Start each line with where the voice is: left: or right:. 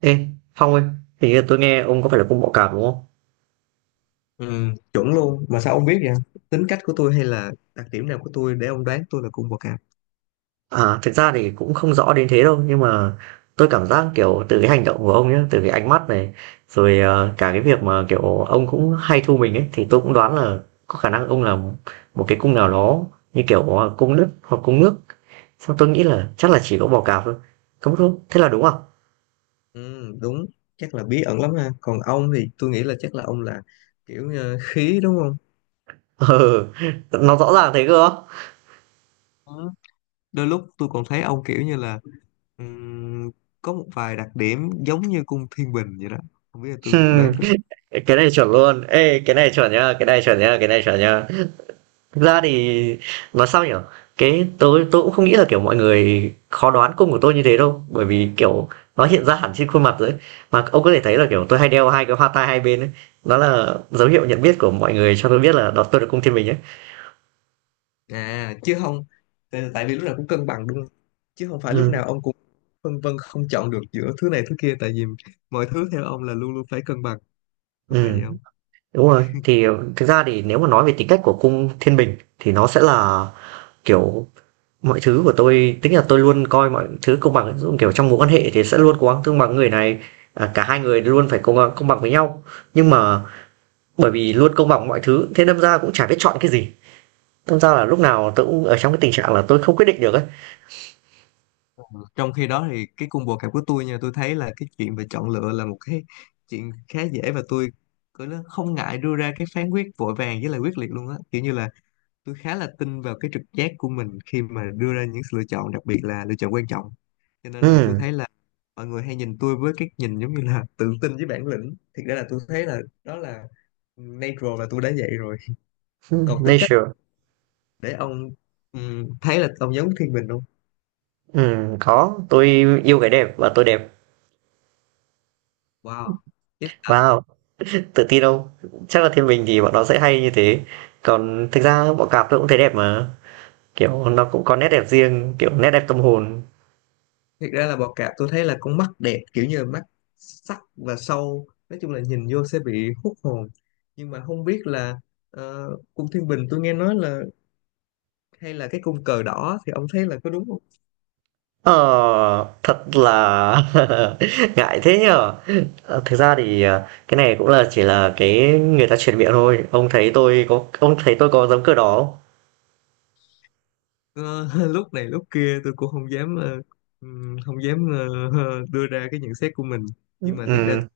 right: Ê, Phong ơi, hình như tôi nghe ông có phải là cung bọ cạp đúng không?
left: Ừ, chuẩn luôn mà sao ông biết vậy? Tính cách của tôi hay là đặc điểm nào của tôi để ông đoán tôi là cung bậc cảm?
right: À, thực ra thì cũng không rõ đến thế đâu, nhưng mà tôi cảm giác kiểu từ cái hành động của ông nhé, từ cái ánh mắt này, rồi cả cái việc mà kiểu ông cũng hay thu mình ấy, thì tôi cũng đoán là có khả năng ông là một cái cung nào đó như kiểu cung đất hoặc cung nước. Xong tôi nghĩ là chắc là chỉ có bọ cạp thôi. Không đúng, thế là đúng không?
left: Ừ, đúng, chắc là bí ẩn lắm ha. Còn ông thì tôi nghĩ là chắc là ông là kiểu khí, đúng không?
right: Ừ, nó rõ ràng thế cơ.
left: Ừ, đôi lúc tôi còn thấy ông kiểu như là ừm, có một vài đặc điểm giống như cung Thiên Bình vậy đó. Không biết là tôi đoán có.
right: Cái này chuẩn luôn. Ê, cái này chuẩn nhá, cái này chuẩn nhá, cái này chuẩn nhá. Thực ra thì nói sao nhỉ? Cái tôi cũng không nghĩ là, kiểu, mọi người khó đoán cung của tôi như thế đâu, bởi vì, kiểu, nó hiện ra hẳn trên khuôn mặt rồi ấy. Mà ông có thể thấy là, kiểu, tôi hay đeo 2 cái hoa tai hai bên ấy, đó là dấu hiệu nhận biết của mọi người cho tôi biết là đó tôi là cung Thiên Bình ấy.
left: À chứ không, tại vì lúc nào cũng cân bằng đúng không, chứ không phải lúc
right: Ừ,
left: nào ông cũng phân vân không chọn được giữa thứ này thứ kia, tại vì mọi thứ theo ông là luôn luôn phải cân bằng, có phải vậy
right: ừm,
left: không?
right: đúng rồi. Thực ra thì nếu mà nói về tính cách của cung Thiên Bình thì nó sẽ là, kiểu, mọi thứ của tôi tính là tôi luôn coi mọi thứ công bằng ấy. Ví dụ, kiểu, trong mối quan hệ thì sẽ luôn cố gắng tương bằng người này, à, cả hai người luôn phải công công bằng với nhau. Nhưng mà bởi vì luôn công bằng mọi thứ thế đâm ra cũng chả biết chọn cái gì, đâm ra là lúc nào tôi cũng ở trong cái tình trạng là tôi không quyết định được ấy.
left: Ờ, trong khi đó thì cái cung combo cạp của tôi nha, tôi thấy là cái chuyện về chọn lựa là một cái chuyện khá dễ, và tôi cứ nó không ngại đưa ra cái phán quyết vội vàng với lại quyết liệt luôn á. Kiểu như là tôi khá là tin vào cái trực giác của mình khi mà đưa ra những sự lựa chọn, đặc biệt là lựa chọn quan trọng. Cho nên là tôi
right: Ừm,
left: thấy là mọi người hay nhìn tôi với cái nhìn giống như là tự tin với bản lĩnh. Thiệt ra là tôi thấy là đó là natural, là tôi đã vậy rồi. Còn tính cách,
right: nature.
left: để ông thấy là ông giống Thiên Bình không?
right: Có, tôi yêu cái đẹp và tôi đẹp.
left: Wow.
right: Wow, tự tin đâu, chắc là thiên bình thì bọn nó sẽ hay như thế. Còn thực ra bọn cạp tôi cũng thấy đẹp mà, kiểu nó cũng có nét đẹp riêng, kiểu nét đẹp tâm hồn.
left: Thực ra là bọ cạp, tôi thấy là con mắt đẹp, kiểu như là mắt sắc và sâu, nói chung là nhìn vô sẽ bị hút hồn. Nhưng mà không biết là cung Thiên Bình tôi nghe nói là hay là cái cung cờ đỏ, thì ông thấy là có đúng không?
right: Ờ, thật là ngại thế nhở? Thực ra thì, cái này cũng là chỉ là cái người ta truyền miệng thôi. Ông thấy tôi có giống kiểu đó không?
left: Ờ, lúc này lúc kia tôi cũng không dám không dám đưa ra cái nhận xét của mình. Nhưng
right: Ừ.
left: mà thiệt ra,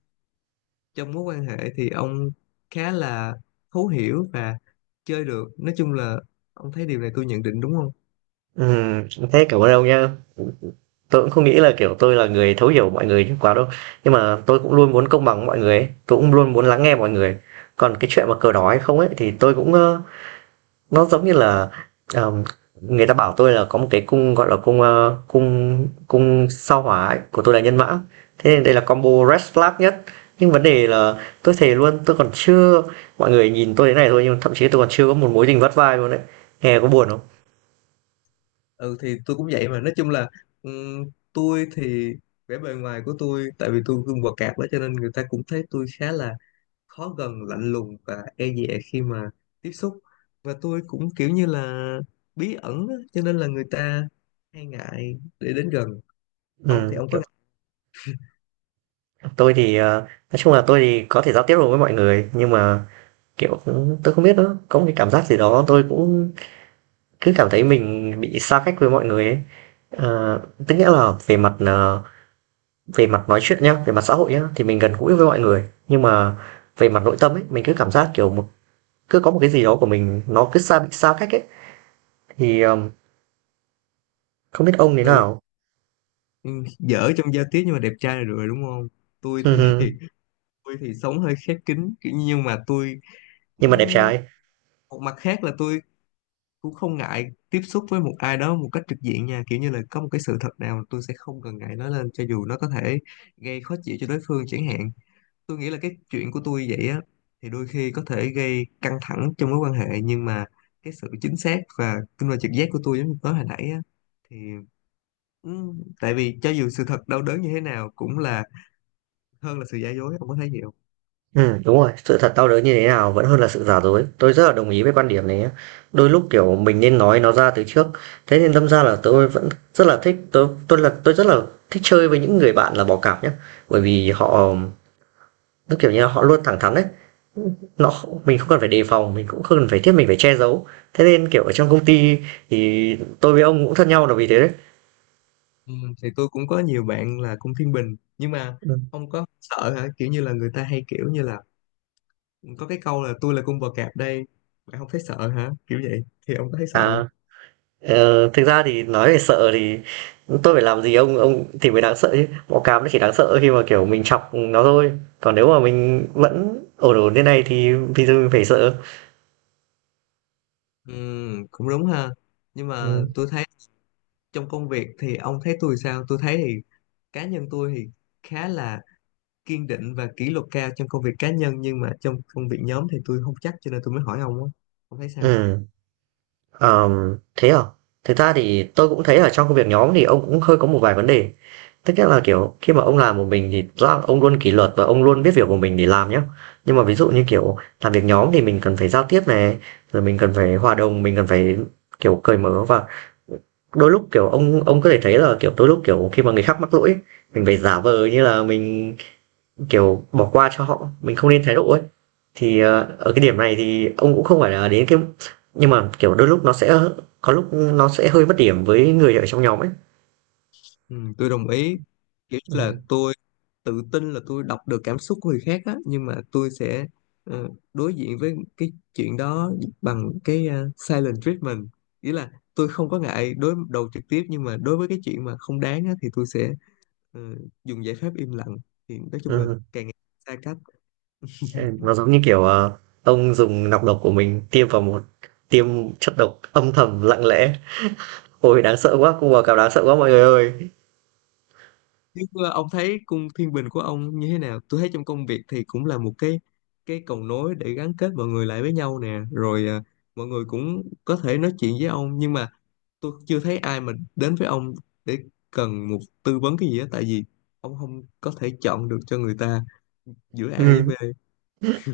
left: trong mối quan hệ thì ông khá là thấu hiểu và chơi được, nói chung là ông thấy điều này tôi nhận định đúng không?
right: Thế cảm ơn ông nhá. Tôi cũng không nghĩ là, kiểu, tôi là người thấu hiểu mọi người quá đâu. Nhưng mà tôi cũng luôn muốn công bằng với mọi người ấy, tôi cũng luôn muốn lắng nghe mọi người. Còn cái chuyện mà cờ đỏ hay không ấy, thì tôi cũng, nó giống như là, ờm, người ta bảo tôi là có một cái cung gọi là cung cung cung sao hỏa ấy, của tôi là nhân mã, thế nên đây là combo red flag nhất. Nhưng vấn đề là tôi thề luôn tôi còn chưa mọi người nhìn tôi thế này thôi nhưng thậm chí tôi còn chưa có một mối tình vắt vai luôn đấy. Nghe có buồn không?
left: Ừ thì tôi cũng vậy mà, nói chung là ừm, tôi thì vẻ bề ngoài của tôi, tại vì tôi gương quạt cạp đó, cho nên người ta cũng thấy tôi khá là khó gần, lạnh lùng và e dè khi mà tiếp xúc. Và tôi cũng kiểu như là bí ẩn á, cho nên là người ta hay ngại để đến gần. Ông thì
right: Ừ,
left: ông có ngại?
right: tôi thì nói chung là tôi thì có thể giao tiếp được với mọi người nhưng mà kiểu tôi không biết nữa, có một cái cảm giác gì đó tôi cũng cứ cảm thấy mình bị xa cách với mọi người ấy. Ờ, tức nghĩa là về mặt về mặt nói chuyện nhá, về mặt xã hội nhá, thì mình gần gũi với mọi người nhưng mà về mặt nội tâm ấy mình cứ cảm giác kiểu cứ có một cái gì đó của mình nó cứ bị xa cách ấy, thì không biết ông thế
left: Ừ,
right: nào.
left: dở trong giao tiếp nhưng mà đẹp trai là được rồi đúng không? Tôi
right: Ừ,
left: thì
right: ừ.
left: tôi thì sống hơi khép kín kiểu nhưng mà tôi,
right: Nhưng mà đẹp
left: ừm,
right: trai.
left: một mặt khác là tôi cũng không ngại tiếp xúc với một ai đó một cách trực diện nha. Kiểu như là có một cái sự thật nào tôi sẽ không cần ngại nói lên, cho dù nó có thể gây khó chịu cho đối phương chẳng hạn. Tôi nghĩ là cái chuyện của tôi vậy á, thì đôi khi có thể gây căng thẳng trong mối quan hệ. Nhưng mà cái sự chính xác và kinh nghiệm trực giác của tôi giống như nói hồi nãy á thì ừ, tại vì cho dù sự thật đau đớn như thế nào cũng là hơn là sự giả dối, ông có thấy gì không?
right: Ừ, đúng rồi, sự thật đau đớn như thế nào vẫn hơn là sự giả dối, tôi rất là đồng ý với quan điểm này nhá. Đôi lúc kiểu mình nên nói nó ra từ trước. Thế nên đâm ra là tôi vẫn rất là thích, tôi là tôi rất là thích chơi với những người bạn là bỏ cạp nhá. Bởi vì họ, tức kiểu như là họ luôn thẳng thắn đấy, nó mình không cần phải đề phòng, mình cũng không cần phải thiết mình phải che giấu. Thế nên kiểu ở trong công ty thì tôi với ông cũng thân nhau là vì thế đấy.
left: Ừ, thì tôi cũng có nhiều bạn là cũng Thiên Bình. Nhưng mà
right: Ừ.
left: ông có sợ hả, kiểu như là người ta hay kiểu như là có cái câu là "tôi là cung bò cạp đây, bạn không thấy sợ hả" kiểu vậy, thì ông có thấy sợ không?
right: À, thực ra thì nói về sợ thì tôi phải làm gì ông thì mới đáng sợ, chứ bọ cạp nó chỉ đáng sợ khi mà kiểu mình chọc nó thôi. Còn nếu mà mình vẫn ổn ổn thế này thì vì sao mình phải sợ?
left: Ừ, cũng đúng ha. Nhưng mà
right: Ừ.
left: tôi thấy, trong công việc thì ông thấy tôi sao? Tôi thấy thì cá nhân tôi thì khá là kiên định và kỷ luật cao trong công việc cá nhân, nhưng mà trong công việc nhóm thì tôi không chắc, cho nên tôi mới hỏi ông á, ông thấy sao?
right: ừ Thế à? Thực ra thì tôi cũng thấy ở trong công việc nhóm thì ông cũng hơi có một vài vấn đề. Tức nghĩa là, kiểu, khi mà ông làm một mình thì rõ là ông luôn kỷ luật và ông luôn biết việc của mình để làm nhá. Nhưng mà ví dụ như, kiểu, làm việc nhóm thì mình cần phải giao tiếp này, rồi mình cần phải hòa đồng, mình cần phải, kiểu, cởi mở, và đôi lúc, kiểu, ông có thể thấy là, kiểu, đôi lúc, kiểu, khi mà người khác mắc lỗi ấy, mình phải giả vờ như là mình, kiểu, bỏ qua cho họ, mình không nên thái độ ấy. Thì, ờ, ở cái điểm này thì ông cũng không phải là đến cái, nhưng mà, kiểu, đôi lúc nó sẽ có lúc nó sẽ hơi mất điểm với người ở trong nhóm ấy.
left: Ừ, tôi đồng ý. Kiểu là
right: Ừm.
left: tôi tự tin là tôi đọc được cảm xúc của người khác á, nhưng mà tôi sẽ ờ, đối diện với cái chuyện đó bằng cái silent treatment, nghĩa là tôi không có ngại đối đầu trực tiếp, nhưng mà đối với cái chuyện mà không đáng á thì tôi sẽ ờ, dùng giải pháp im lặng. Thì nói chung là càng ngày xa cách.
right: Ừ, nó giống như kiểu ông dùng nọc độc của mình tiêm vào một, tiêm chất độc âm thầm lặng lẽ. Ôi đáng sợ quá, cung bò cạp đáng sợ quá mọi người ơi.
left: Chứ ông thấy cung Thiên Bình của ông như thế nào? Tôi thấy trong công việc thì cũng là một cái cầu nối để gắn kết mọi người lại với nhau nè, rồi mọi người cũng có thể nói chuyện với ông. Nhưng mà tôi chưa thấy ai mà đến với ông để cần một tư vấn cái gì á, tại vì ông không có thể chọn được cho người ta giữa A với
right: Ừ,
left: B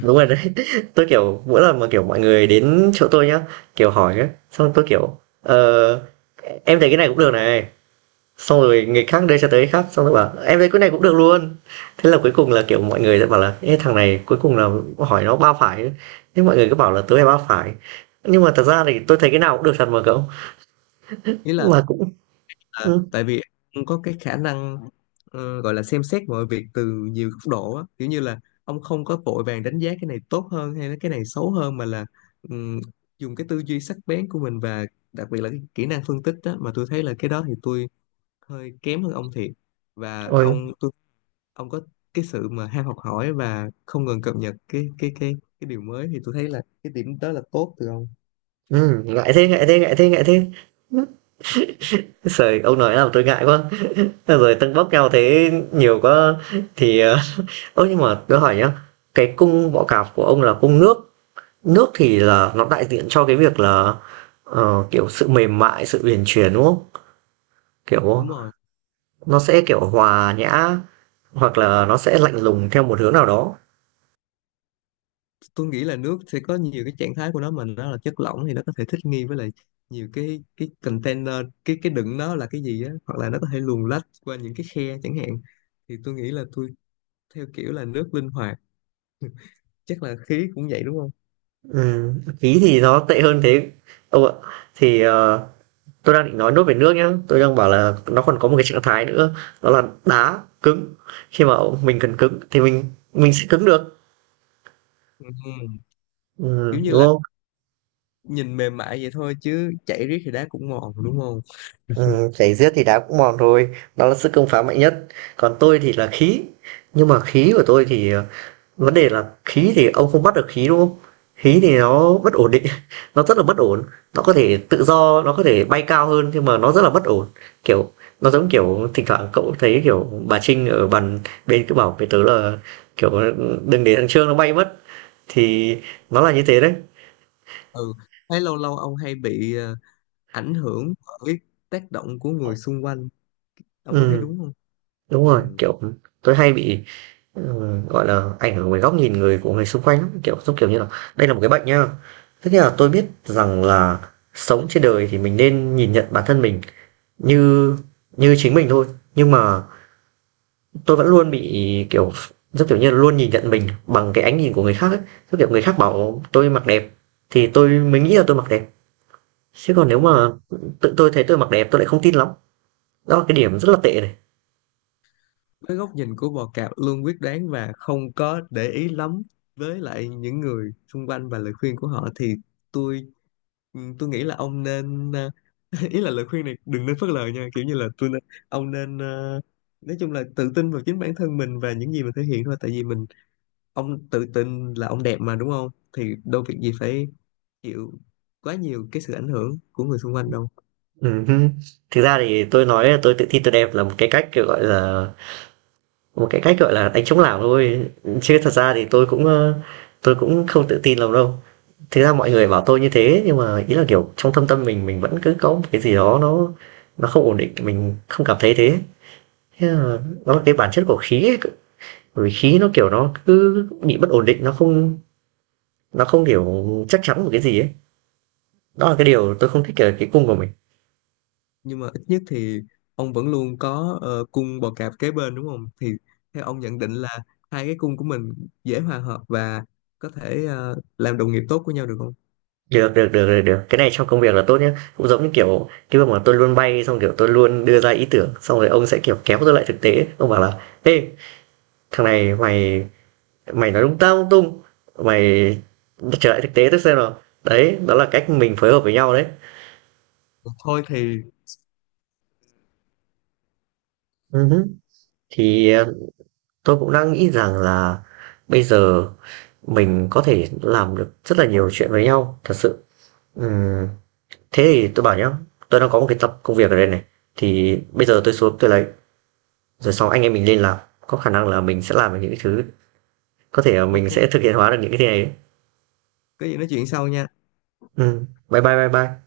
right: đúng rồi đấy. Tôi kiểu mỗi lần mà kiểu mọi người đến chỗ tôi nhá, kiểu hỏi ấy, xong tôi kiểu em thấy cái này cũng được này. Xong rồi người khác đưa cho tới người khác xong rồi bảo em thấy cái này cũng được luôn. Thế là cuối cùng là kiểu mọi người sẽ bảo là "Ê, thằng này cuối cùng là hỏi nó ba phải ấy." Thế mọi người cứ bảo là tớ là ba phải. Nhưng mà thật ra thì tôi thấy cái nào cũng được thật mà cậu,
left: Ý
right: mà cũng
left: là
right: ừm,
left: tại vì ông có cái khả năng gọi là xem xét mọi việc từ nhiều góc độ á, kiểu như là ông không có vội vàng đánh giá cái này tốt hơn hay là cái này xấu hơn, mà là ừm, dùng cái tư duy sắc bén của mình, và đặc biệt là cái kỹ năng phân tích đó. Mà tôi thấy là cái đó thì tôi hơi kém hơn ông thiệt. Và
right: ôi,
left: ông có cái sự mà ham học hỏi và không ngừng cập nhật cái cái điều mới, thì tôi thấy là cái điểm đó là tốt từ ông.
right: ngại thế, ngại thế, ngại thế, ngại thế! Giời, ông nói làm tôi ngại quá. Thế rồi tâng bốc nhau thế nhiều quá thì, ờ, ơ, nhưng mà tôi hỏi nhá, cái cung
left: Ừ,
right: bọ cạp của ông là cung nước, nước thì là nó đại diện cho cái việc là, ờ, kiểu, sự mềm mại, sự uyển chuyển, đúng không? Kiểu,
left: đúng rồi,
right: nó sẽ, kiểu, hòa nhã, hoặc là nó sẽ lạnh lùng theo một hướng nào đó.
left: tôi nghĩ là nước sẽ có nhiều cái trạng thái của nó, mà nó là chất lỏng thì nó có thể thích nghi với lại nhiều cái container, cái đựng nó là cái gì á, hoặc là nó có thể luồn lách qua những cái khe chẳng hạn. Thì tôi nghĩ là tôi theo kiểu là nước linh hoạt. Chắc là khí cũng vậy đúng không?
right: Khí thì nó tệ hơn thế ông ạ. Thì, ờ, tôi đang định nói nốt về nước nhá, tôi đang bảo là nó còn có một cái trạng thái nữa, đó là đá cứng. Khi mà mình cần cứng thì mình sẽ cứng được.
left: Ừ,
right: Ừ,
left: kiểu như
right: đúng
left: là
right: không?
left: nhìn mềm mại vậy thôi chứ chảy riết thì đá cũng mòn đúng không?
right: Ừ, chảy giết thì đá cũng mòn thôi, đó là sức công phá mạnh nhất. Còn tôi thì là khí, nhưng mà khí của tôi thì vấn đề là khí thì ông không bắt được khí, đúng không? Khí thì nó bất ổn định, nó rất là bất ổn, nó có thể tự do, nó có thể bay cao hơn nhưng mà nó rất là bất ổn. Kiểu, nó giống kiểu thỉnh thoảng cậu thấy, kiểu, bà Trinh ở bàn bên cứ bảo với tớ là, kiểu, "Đừng để thằng Trương nó bay mất." Thì nó là như thế đấy.
left: Ừ, thấy lâu lâu ông hay bị ảnh hưởng bởi tác động của người xung quanh, ông có thấy
right: Ừm,
left: đúng không?
right: đúng rồi,
left: Ừ.
right: kiểu, tôi hay bị, gọi là, ảnh hưởng bởi góc nhìn người xung quanh lắm, kiểu, giống kiểu như là, đây là một cái bệnh nhá. Tức nghĩa là tôi biết rằng là sống trên đời thì mình nên nhìn nhận bản thân mình như như chính mình thôi, nhưng mà tôi vẫn luôn bị kiểu rất kiểu như là luôn nhìn nhận mình bằng cái ánh nhìn của người khác ấy. Rất kiểu người khác bảo tôi mặc đẹp thì tôi mới nghĩ là tôi mặc đẹp, chứ còn nếu
left: Ừ.
right: mà tự tôi thấy tôi mặc đẹp tôi lại không tin lắm. Đó là cái điểm rất là tệ này.
left: Với góc nhìn của bò cạp luôn quyết đoán và không có để ý lắm với lại những người xung quanh và lời khuyên của họ, thì tôi ừ, tôi nghĩ là ông nên ý là lời khuyên này đừng nên phớt lờ nha. Kiểu như là tôi nên, ông nên nói chung là tự tin vào chính bản thân mình và những gì mình thể hiện thôi. Tại vì mình, ông tự tin là ông đẹp mà đúng không? Thì đâu việc gì phải chịu quá nhiều cái sự ảnh hưởng của người xung quanh đâu.
right: Ừ. Thực ra thì tôi nói là tôi tự tin tôi đẹp là một cái cách kiểu gọi là một cái cách gọi là đánh chống lảng thôi, chứ thật ra thì tôi cũng tôi cũng không tự tin lắm đâu. Thế ra mọi người bảo tôi như thế nhưng mà ý là, kiểu, trong thâm tâm mình vẫn cứ có một cái gì đó nó không ổn định, mình không cảm thấy thế. Thế là nó là cái bản chất của khí ấy, bởi vì khí nó, kiểu, nó cứ bị bất ổn định, nó không, kiểu, chắc chắn một cái gì ấy. Đó là cái điều tôi không thích ở cái cung của mình.
left: Nhưng mà ít nhất thì ông vẫn luôn có cung bò cạp kế bên đúng không? Thì theo ông nhận định là hai cái cung của mình dễ hòa hợp và có thể làm đồng nghiệp tốt của nhau được không?
right: Được, được, được, được, được, cái này trong công việc là tốt nhé. Cũng giống như, kiểu, cái việc mà tôi luôn bay xong, kiểu, tôi luôn đưa ra ý tưởng, xong rồi ông sẽ, kiểu, kéo tôi lại thực tế, ông bảo là "Ê, thằng này mày mày nói lung ta lung tung, mày trở lại thực tế tôi xem nào." Đấy, đó là cách mình phối hợp với nhau đấy.
left: Thôi thì
right: Ừ hứ. Thì ờ, tôi cũng đang nghĩ rằng là bây giờ mình có thể làm được rất là nhiều chuyện với nhau thật sự. Ừm, thế thì tôi bảo nhá, tôi đang có một cái tập công việc ở đây này, thì bây giờ tôi xuống tôi lấy rồi sau anh em mình lên làm. Có khả năng là mình sẽ làm được những cái thứ, có thể là mình
left: OK,
right: sẽ thực hiện hóa được những cái thứ này đấy.
left: có gì nói chuyện sau nha.
right: Bye bye bye bye.